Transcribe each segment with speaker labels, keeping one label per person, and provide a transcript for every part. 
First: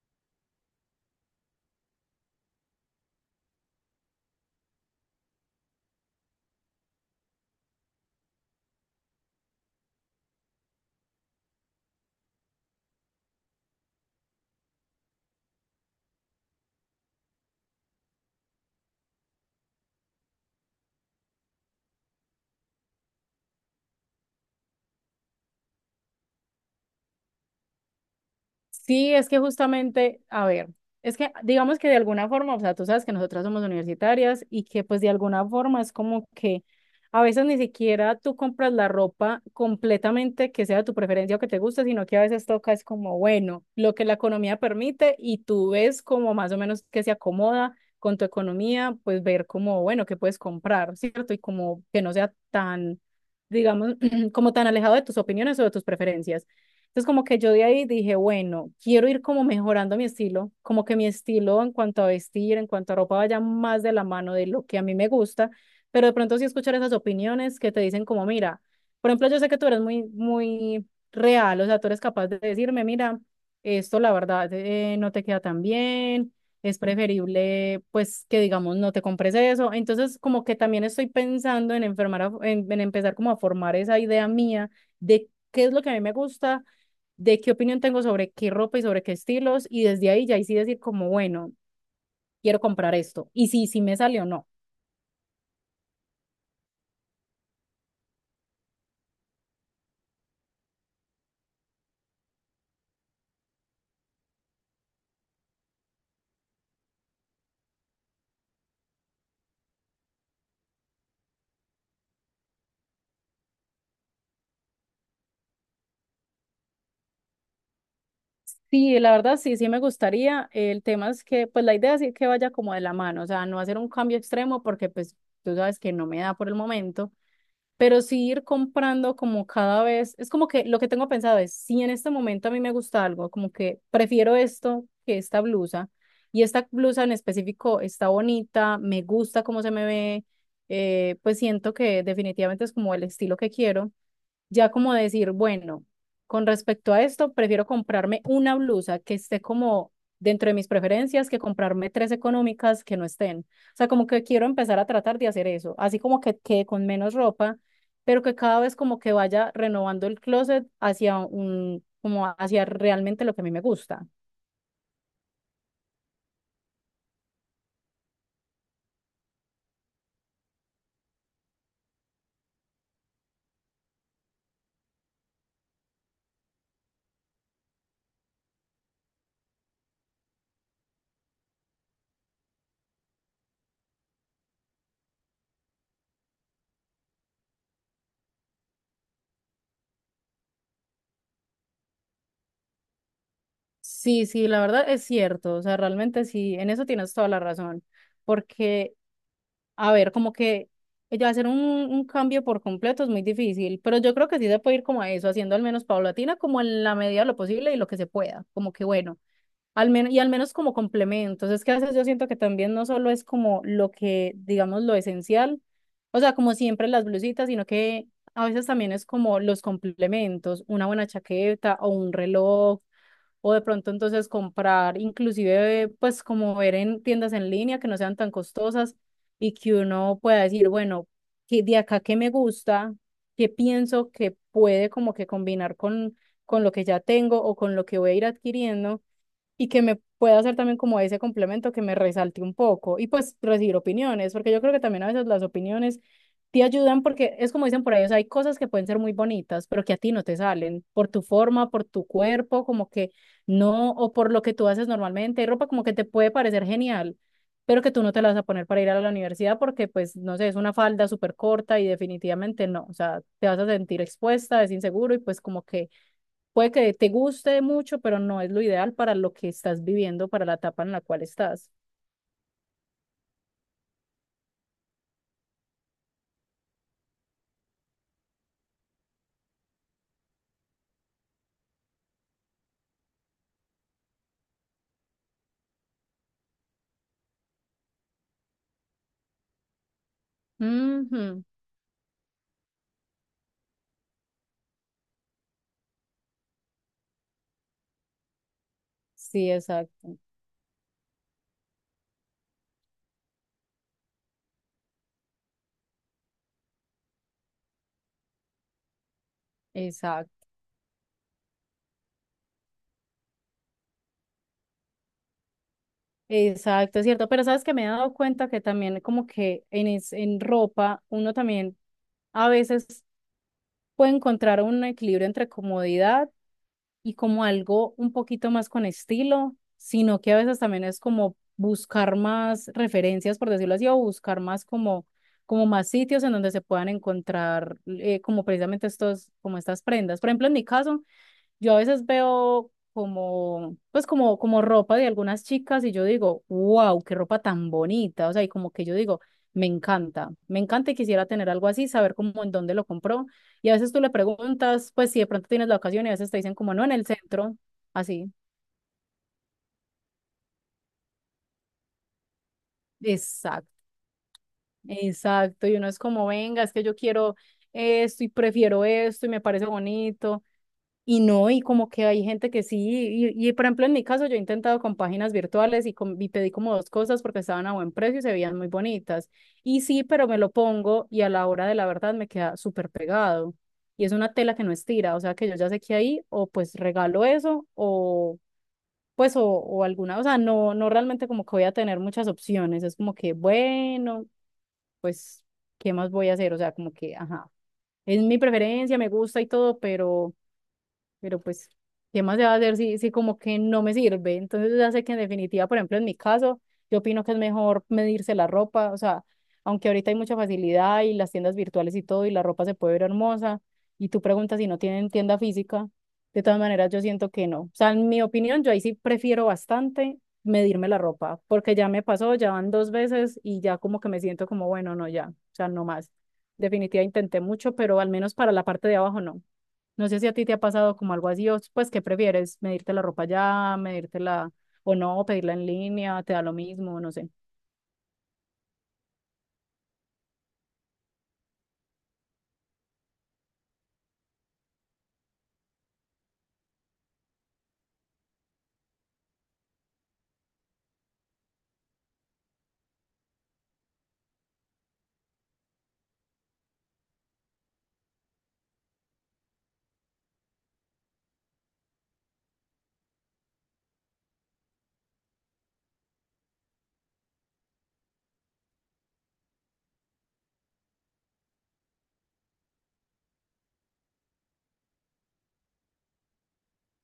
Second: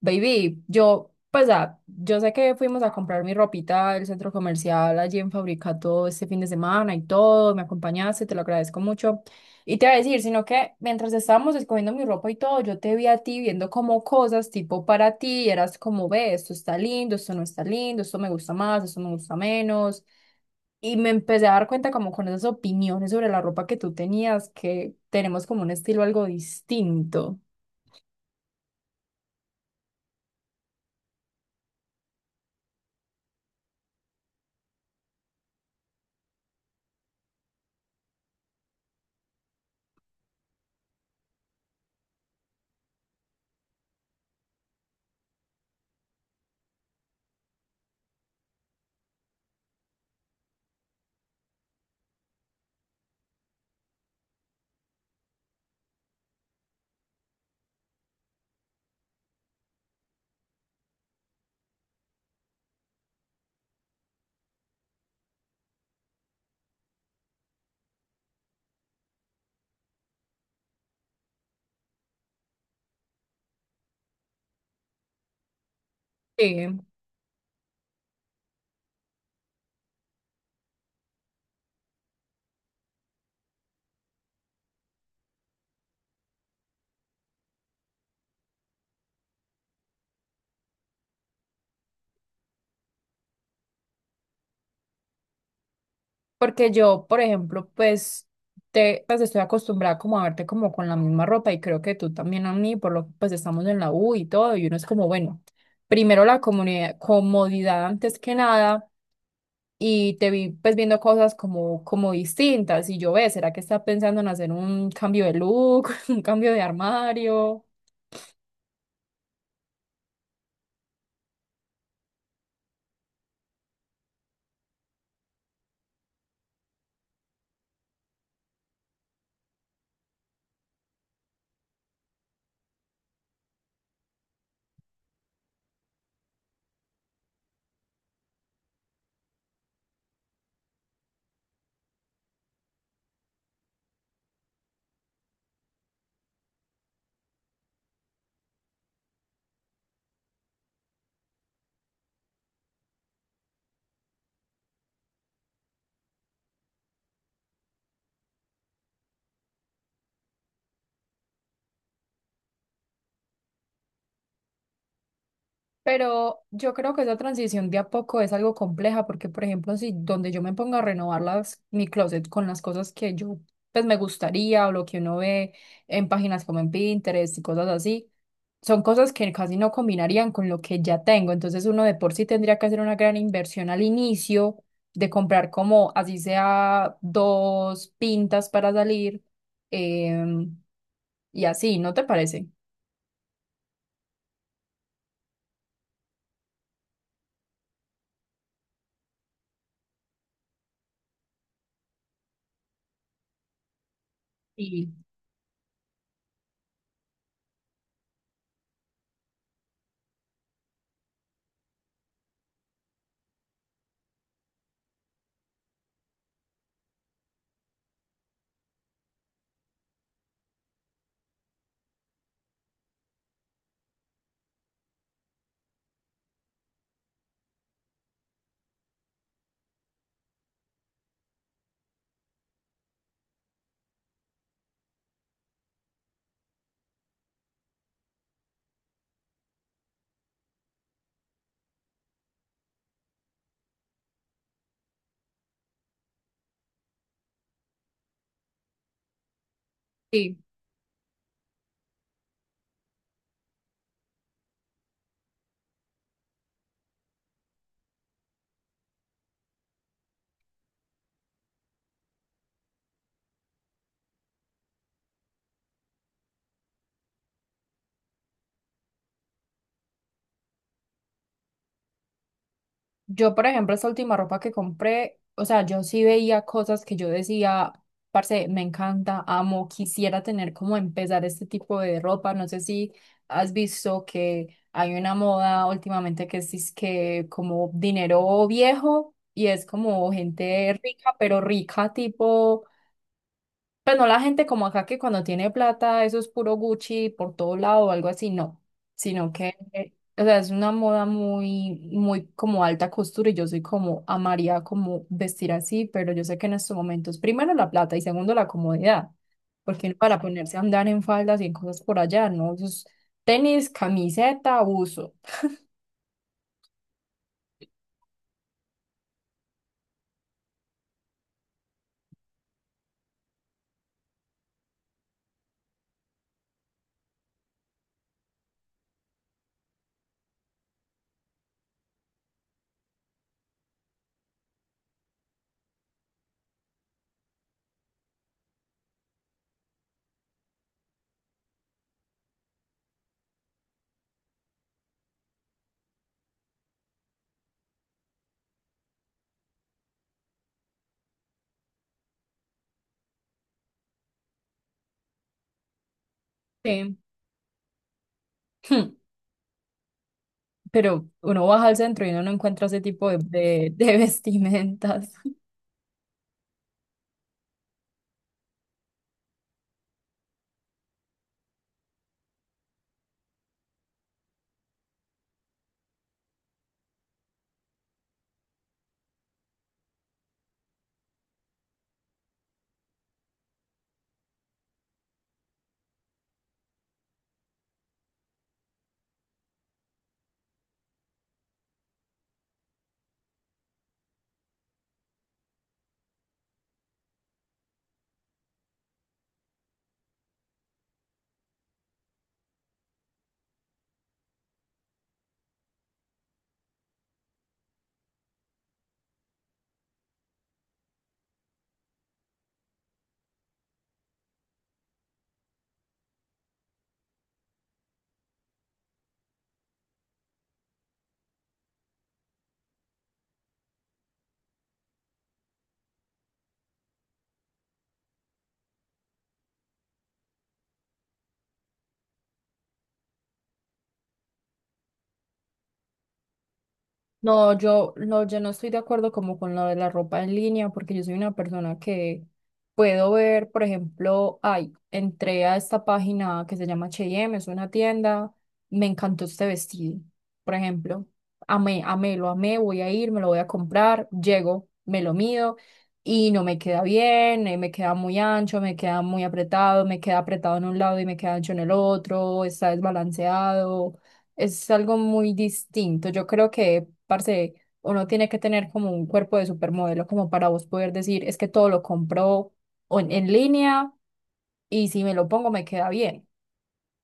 Speaker 1: Baby, yo, pues, yo sé que fuimos a comprar mi ropita del centro comercial allí en Fabricato este fin de semana y todo, me acompañaste, te lo agradezco mucho. Y te voy a decir, sino que mientras estábamos escogiendo mi ropa y todo, yo te vi a ti viendo como cosas tipo para ti, y eras como, ve, esto está lindo, esto no está lindo, esto me gusta más, esto me gusta menos. Y me empecé a dar cuenta como con esas opiniones sobre la ropa que tú tenías, que tenemos como un estilo algo distinto.
Speaker 2: Sí, es que justamente, a ver, es que digamos que de alguna forma, o sea, tú sabes que nosotras somos universitarias y que pues de alguna forma es como que a veces ni siquiera tú compras la ropa completamente que sea de tu preferencia o que te guste, sino que a veces toca es como, bueno, lo que la economía permite y tú ves como más o menos que se acomoda con tu economía, pues ver como, bueno, qué puedes comprar, ¿cierto? Y como que no sea tan, digamos, como tan alejado de tus opiniones o de tus preferencias. Entonces, como que yo de ahí dije, bueno, quiero ir como mejorando mi estilo, como que mi estilo en cuanto a vestir, en cuanto a ropa vaya más de la mano de lo que a mí me gusta, pero de pronto sí escuchar esas opiniones que te dicen como, mira, por ejemplo, yo sé que tú eres muy, muy real, o sea, tú eres capaz de decirme, mira, esto la verdad no te queda tan bien, es
Speaker 1: Sí.
Speaker 2: preferible pues que digamos no te compres eso. Entonces como que también estoy pensando en enfermar, en empezar como a formar esa idea mía de qué es lo que a mí me gusta, de qué opinión tengo sobre qué ropa y sobre qué estilos, y desde ahí ya ahí sí decir como, bueno, quiero comprar esto, y sí, sí me sale o no.
Speaker 1: Porque yo, por ejemplo, pues, te, pues estoy acostumbrada como a verte como con la misma ropa y creo que tú también a mí, por lo que pues estamos en la U y todo, y uno es como, bueno, primero la comodidad, comodidad antes que nada y te vi pues viendo cosas como, como distintas y yo ve, ¿será que está pensando en hacer un cambio de look, un cambio de armario?
Speaker 2: Sí, la verdad sí, sí me gustaría. El tema es que, pues la idea es que vaya como de la mano, o sea, no hacer un cambio extremo porque pues tú sabes que no me da por el momento, pero sí ir comprando como cada vez, es como que lo que tengo pensado es, si en este momento a mí me gusta algo, como que prefiero esto que esta blusa, y esta blusa en específico está bonita, me gusta cómo se me ve, pues siento que definitivamente es como el estilo que quiero, ya como decir, bueno, con respecto a esto, prefiero comprarme una blusa que esté como dentro de mis preferencias que comprarme tres económicas que no estén. O sea, como que quiero empezar a tratar de hacer eso, así como que quede con menos ropa, pero que cada vez como que vaya renovando el closet hacia como hacia realmente lo que a mí me gusta.
Speaker 1: Pero yo creo que esa transición de a poco es algo compleja porque, por ejemplo, si donde yo me ponga a renovar las, mi closet con las cosas que yo pues me gustaría o lo que uno ve en páginas como en Pinterest y cosas así, son cosas que casi no combinarían con lo que ya tengo. Entonces uno de por sí tendría que hacer una gran inversión al inicio de comprar como así sea dos pintas para salir em, y así, ¿no te parece?
Speaker 2: Sí, sí, la verdad es cierto, o sea, realmente sí, en eso tienes toda la razón, porque a ver, como que ella hacer un cambio por completo es muy difícil, pero yo creo que sí se puede ir
Speaker 1: Sí.
Speaker 2: como a eso, haciendo al menos paulatina, como en la medida de lo posible y lo que se pueda, como que bueno, al menos como complementos. Es que a veces yo siento que también no solo es como lo que, digamos, lo esencial, o sea, como siempre las blusitas, sino que a veces también es como los complementos, una buena chaqueta o un reloj o de pronto entonces comprar, inclusive pues como ver en tiendas en línea que no sean tan costosas y que uno pueda decir, bueno, que de acá qué me gusta, qué pienso que puede como que combinar con, lo que ya tengo o con lo que voy a ir adquiriendo y que me pueda hacer también como ese complemento que me resalte un poco y pues recibir opiniones, porque yo creo que también a veces las opiniones te ayudan porque es como dicen por ahí, o sea, hay cosas que pueden ser muy bonitas, pero que a ti no te
Speaker 1: Sí.
Speaker 2: salen por tu forma, por tu cuerpo, como que no, o por lo que tú haces normalmente, hay ropa como que te puede parecer genial, pero que tú no te la vas a poner para ir a la universidad porque, pues, no sé, es una falda súper corta y definitivamente no, o sea, te vas a sentir expuesta, es inseguro y pues como que puede que te guste mucho, pero no es lo ideal para lo que estás viviendo, para la etapa en la cual estás.
Speaker 1: Yo, por ejemplo, esta última ropa que compré, o sea, yo sí veía cosas que yo decía, parce, me encanta, amo, quisiera tener como empezar este tipo de ropa. No sé si has visto que hay una moda últimamente que es que como dinero viejo y es como gente rica, pero
Speaker 2: Ujú.
Speaker 1: rica tipo pues no la gente como acá que cuando tiene plata, eso es puro Gucci por todo lado o algo así, no. Sino
Speaker 2: Sí,
Speaker 1: que,
Speaker 2: exacto,
Speaker 1: o sea, es una moda muy, muy como alta costura y yo soy como amaría como vestir así, pero yo sé que en estos momentos, primero la plata y segundo la comodidad, porque uno para
Speaker 2: exacto,
Speaker 1: ponerse a andar en faldas y en cosas por allá, ¿no? Eso es tenis, camiseta, buzo.
Speaker 2: exacto, es cierto. Pero sabes que me he dado cuenta que también como que en, en ropa uno también a veces puede encontrar un equilibrio entre comodidad y como algo un poquito más con estilo, sino que a veces también es como buscar más referencias, por decirlo así, o buscar más como, como más sitios en donde se puedan encontrar como precisamente estos, como estas prendas. Por ejemplo, en mi caso, yo a veces veo como, como ropa de algunas chicas y yo digo, wow, qué ropa tan bonita. O sea, y como que yo digo, me encanta y quisiera tener algo así, saber cómo, en dónde lo compró. Y a veces tú le preguntas, pues si de pronto tienes la ocasión y a veces te dicen como, no, en
Speaker 1: Sí.
Speaker 2: el centro, así.
Speaker 1: Pero uno baja al centro y uno no encuentra ese tipo de,
Speaker 2: Exacto,
Speaker 1: de vestimentas.
Speaker 2: exacto. Y uno es como, venga, es que yo quiero esto y prefiero esto y me parece bonito. Y no, y como que hay gente que sí, y por ejemplo en mi caso yo he intentado con páginas virtuales y pedí como dos cosas porque estaban a buen precio y se veían muy bonitas. Y sí, pero me lo pongo y a la hora de la verdad me queda súper pegado. Y es una tela que no estira, o sea que yo ya sé que ahí o pues regalo eso o pues o alguna, o sea, no, no realmente como que voy a tener muchas opciones, es como que bueno, pues, ¿qué más voy a hacer? O sea, como que, ajá, es mi preferencia, me gusta y todo, pero... Pero pues, ¿qué más se va a hacer si, como que no me sirve? Entonces ya sé que en definitiva, por ejemplo, en mi caso, yo opino que es mejor medirse la ropa, o sea, aunque ahorita hay mucha facilidad y las tiendas virtuales y todo, y la ropa se puede ver hermosa, y tú preguntas si no tienen tienda física, de todas maneras yo siento que no. O sea, en mi opinión, yo ahí sí prefiero bastante medirme la ropa, porque ya me pasó, ya van 2 veces y ya como que me siento como, bueno, no, ya, o sea, no más. Definitiva intenté mucho, pero al menos para la parte de abajo no. No sé si a ti te ha pasado como algo así, o pues, ¿qué prefieres? ¿Medirte la ropa ya, medírtela o no, pedirla en línea, te da lo mismo, no sé.
Speaker 1: No, yo no estoy de acuerdo como con lo de la ropa en línea, porque yo soy una persona que puedo ver, por ejemplo, ay, entré a esta página que se llama H&M, es una tienda, me encantó este vestido, por ejemplo, amé, amé, lo amé, voy a ir, me lo voy a comprar, llego, me lo mido y no me queda bien, me queda muy ancho, me queda muy apretado, me queda apretado en un lado y me queda ancho en el otro, está desbalanceado es algo muy distinto. Yo creo que, parce, uno tiene que tener como un cuerpo de supermodelo como para vos poder decir, es que todo lo compro en, línea y si me lo pongo me queda bien.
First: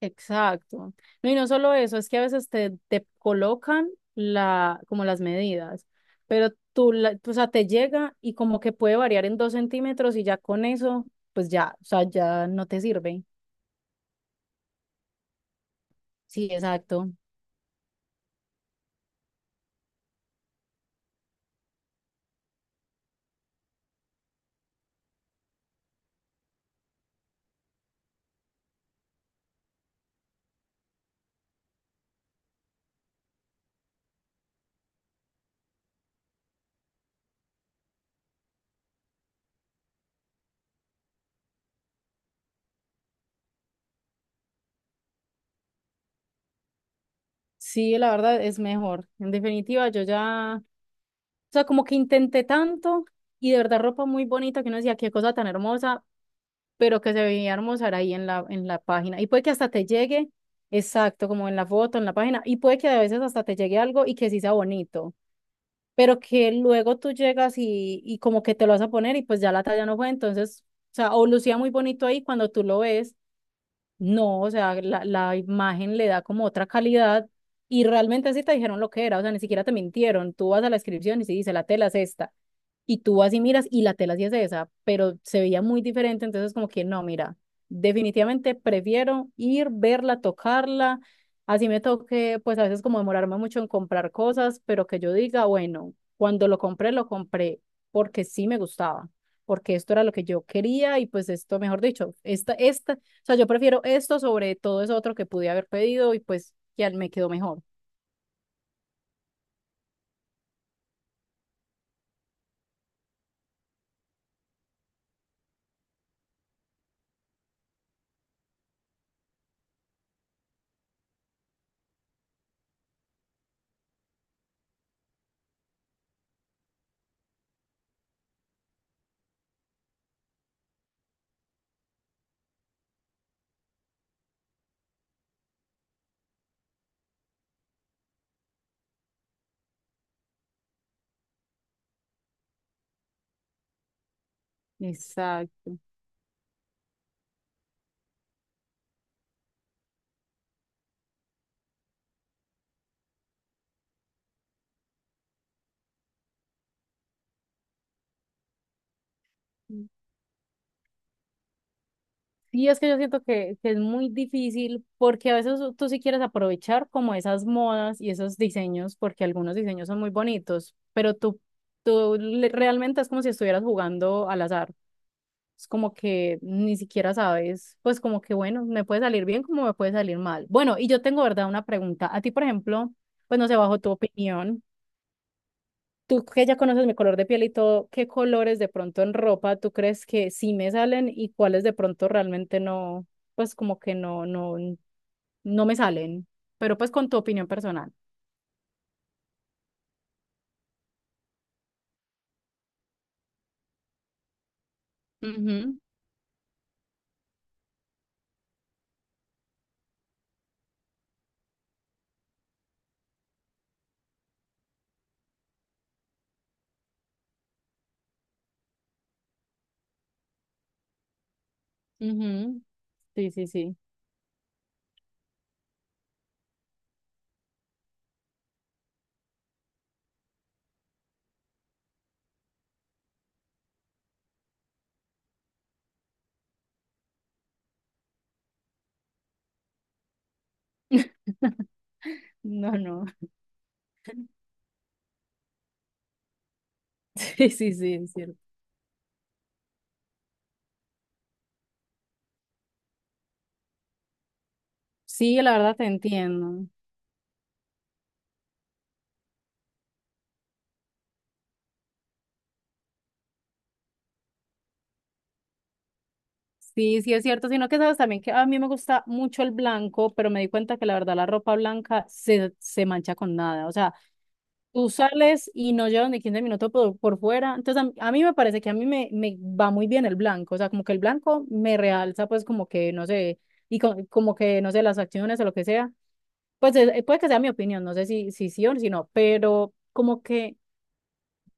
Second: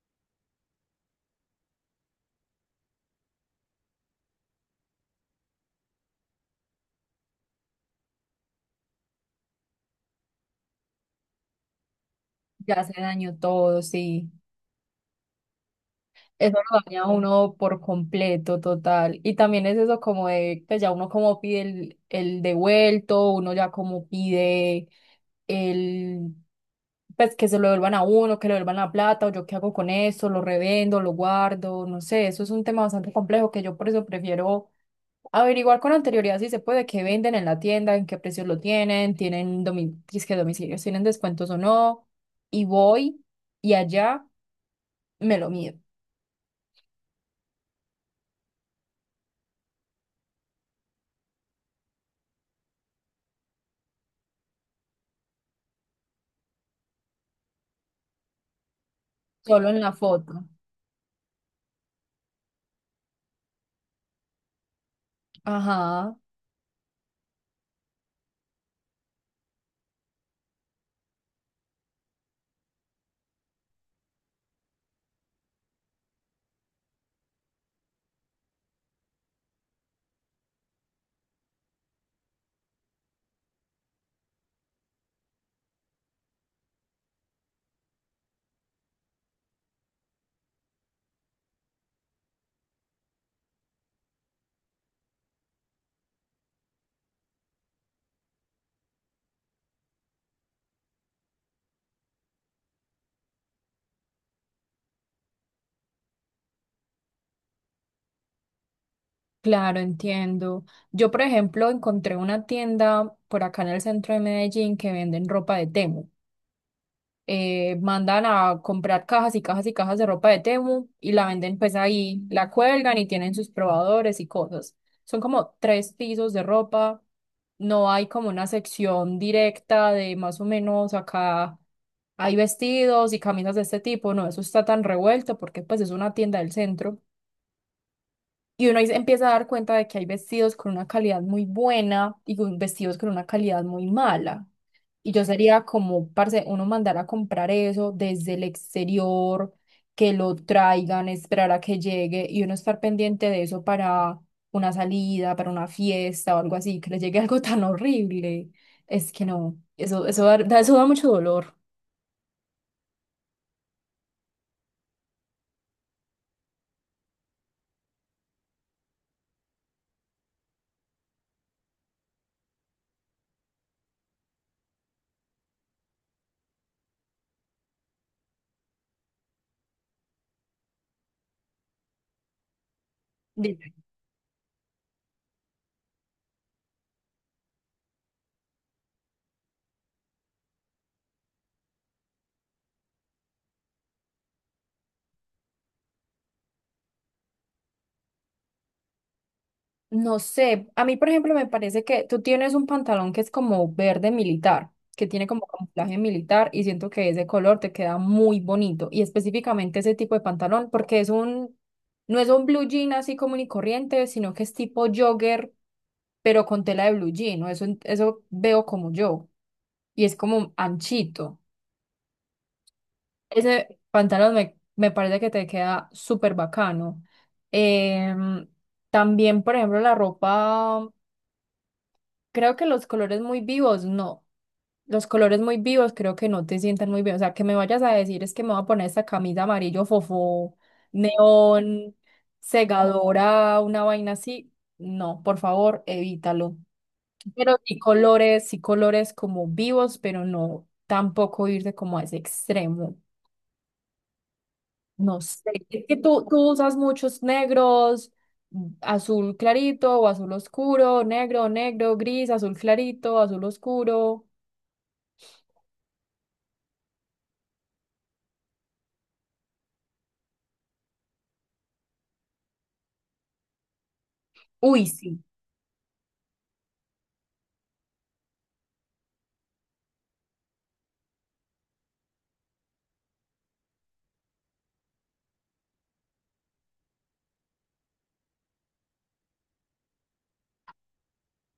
Speaker 2: Exacto. No, y no solo eso, es que a veces te colocan como las medidas, pero tú, o sea, te llega y como que puede variar en 2 centímetros y ya con eso, pues ya, o sea, ya no te
Speaker 1: Ya se
Speaker 2: sirve.
Speaker 1: dañó todo, sí.
Speaker 2: Sí,
Speaker 1: Eso lo daña a
Speaker 2: exacto.
Speaker 1: uno por completo, total. Y también es eso como de, pues ya uno como pide el devuelto, uno ya como pide el, pues que se lo devuelvan a uno, que le devuelvan la plata, o yo qué hago con eso, lo revendo, lo guardo, no sé, eso es un tema bastante complejo que yo por eso prefiero averiguar con anterioridad si se puede, qué venden en la tienda, en qué precios lo tienen, si es que domicilios, tienen descuentos o no, y voy y allá me lo mido.
Speaker 2: Sí, la verdad es mejor. En definitiva, yo ya, o sea, como que intenté tanto y de verdad ropa muy bonita que uno decía, qué cosa tan hermosa, pero que se veía hermosa era ahí en la página. Y puede que
Speaker 1: Solo
Speaker 2: hasta
Speaker 1: en
Speaker 2: te
Speaker 1: la
Speaker 2: llegue,
Speaker 1: foto.
Speaker 2: exacto, como en la foto, en la página, y puede que a veces hasta te llegue algo y que sí sea bonito,
Speaker 1: Ajá,
Speaker 2: pero que luego tú llegas y como que te lo vas a poner y pues ya la talla no fue. Entonces, o sea, o lucía muy bonito ahí cuando tú lo ves, no, o sea, la imagen le da como otra calidad y realmente así te dijeron lo que era, o sea, ni siquiera te mintieron. Tú vas a la descripción y se dice, la tela es esta. Y tú vas y miras y la tela sí es esa, pero se veía muy diferente, entonces como que no, mira, definitivamente prefiero ir, verla, tocarla. Así me toque, pues a veces como demorarme mucho en comprar cosas, pero que yo diga, bueno, cuando lo compré porque sí me gustaba, porque esto era lo que yo quería y pues esto, mejor dicho, esta o sea, yo prefiero esto sobre todo eso otro que pude haber pedido y pues ya me quedó mejor.
Speaker 1: claro, entiendo. Yo, por ejemplo, encontré una tienda por acá en el centro de Medellín que venden ropa de Temu. Mandan a comprar cajas y cajas y cajas de ropa de Temu y la venden pues ahí, la cuelgan y tienen sus probadores y cosas. Son como tres pisos de ropa. No hay como una sección directa de más o menos acá hay vestidos y camisas de este tipo. No, eso está tan revuelto porque pues es una tienda del centro. Y uno ahí se empieza a dar cuenta de que hay vestidos con una calidad muy buena y vestidos con una calidad muy mala. Y yo sería
Speaker 2: Exacto.
Speaker 1: como, parce, uno mandar a comprar eso desde el exterior, que lo traigan, esperar a que llegue y uno estar pendiente de eso para una salida, para una fiesta o algo así, que le llegue algo tan horrible. Es que no, eso, eso da mucho dolor.
Speaker 2: Sí, es que yo siento que es muy difícil porque a veces tú sí quieres aprovechar como esas modas y esos diseños, porque algunos diseños son muy bonitos, pero tú realmente es como si estuvieras jugando al azar. Es como que ni siquiera sabes, pues como que bueno, me puede salir bien como me puede salir mal. Bueno, y yo tengo, ¿verdad?, una pregunta. A ti, por ejemplo, pues no sé, bajo tu opinión. Tú que ya conoces mi color de piel y todo, ¿qué colores de pronto en ropa tú crees que sí me salen y cuáles de pronto realmente no, pues como que no, no, no me salen? Pero pues con tu opinión personal.
Speaker 1: No sé, a mí por ejemplo me parece que tú tienes un pantalón que es como verde militar, que tiene como
Speaker 2: Ujú,
Speaker 1: camuflaje militar y siento que ese color te queda muy bonito y específicamente ese tipo de pantalón porque es un, no es un blue jean así común y corriente, sino que es tipo jogger, pero con tela de blue jean, ¿no? Eso veo como yo y es como anchito.
Speaker 2: ujú. Sí, sí, sí.
Speaker 1: Ese pantalón me parece que te queda súper bacano. Em, también, por ejemplo, la ropa. Creo que los colores muy vivos, no. Los colores muy vivos creo que no te sientan muy bien. O sea, que me vayas a decir es que me voy a poner esta camisa amarillo fofó, neón,
Speaker 2: No, no.
Speaker 1: segadora, una vaina así. No, por favor, evítalo.
Speaker 2: Sí,
Speaker 1: Pero
Speaker 2: sí, sí, es cierto.
Speaker 1: sí colores como vivos, pero no tampoco irte como a ese extremo. No
Speaker 2: Sí,
Speaker 1: sé.
Speaker 2: la verdad
Speaker 1: Es
Speaker 2: te
Speaker 1: que tú
Speaker 2: entiendo.
Speaker 1: usas muchos negros, mm, azul clarito o azul oscuro, negro, negro, gris, azul clarito, azul oscuro.
Speaker 2: Sí, sí, es cierto, sino que sabes también que a mí me gusta mucho el blanco, pero me di cuenta que la verdad la ropa blanca se mancha con nada. O sea,
Speaker 1: Uy,
Speaker 2: tú
Speaker 1: sí,
Speaker 2: sales y no llevan ni 15 minutos por fuera. Entonces, a mí me parece que a mí me va muy bien el blanco. O sea, como que el blanco me realza, pues, como que, no sé, y como que, no sé, las acciones o lo que sea. Pues puede que sea mi opinión, no sé si, sí o si no, pero como que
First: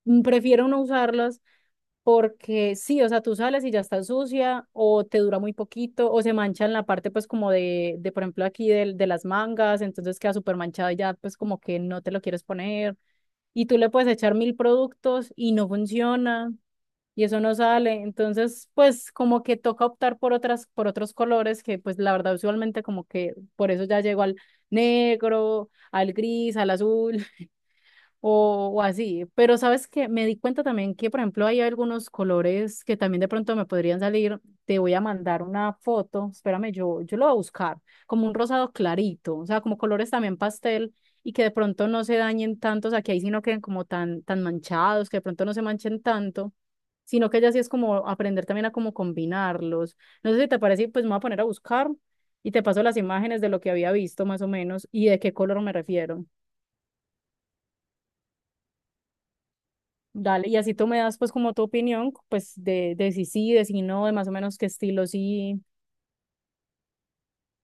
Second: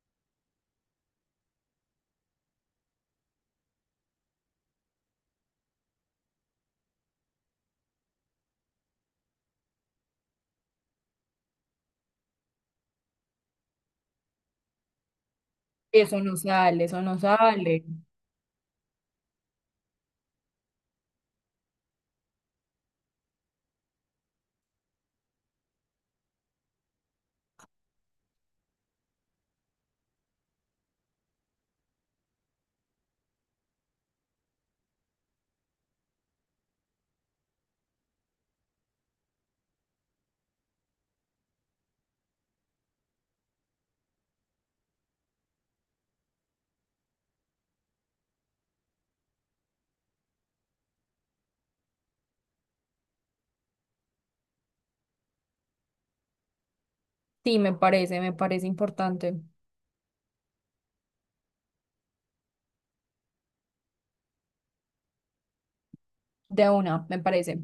Speaker 2: prefiero no usarlas porque sí, o sea, tú sales y ya está sucia o te dura muy poquito o se mancha en la parte, pues, como de por ejemplo, aquí del de las mangas, entonces queda súper manchada y ya, pues, como que no te lo quieres poner y tú le puedes echar mil productos y no
Speaker 1: eso no
Speaker 2: funciona
Speaker 1: sale, eso no
Speaker 2: y eso no
Speaker 1: sale.
Speaker 2: sale. Entonces, pues como que toca optar por por otros colores que pues la verdad usualmente como que por eso ya llego al negro, al gris, al azul o así. Pero sabes que me di cuenta también que, por ejemplo, hay algunos colores que también de pronto me podrían salir. Te voy a mandar una foto, espérame, yo lo voy a buscar, como un rosado clarito, o sea, como colores también pastel y que de pronto no se dañen tanto, o sea, que ahí sí no queden como tan, tan manchados, que de pronto no se manchen tanto, sino que ya sí es como aprender también a cómo combinarlos. No sé si te parece, pues me voy a poner a buscar y te paso las imágenes de lo que había visto más o menos y de qué color me refiero.
Speaker 1: Sí, me parece importante.
Speaker 2: Dale, y así tú me das pues como tu opinión, pues de si sí, de si no, de más o menos qué estilo sí.
Speaker 1: De una, me parece.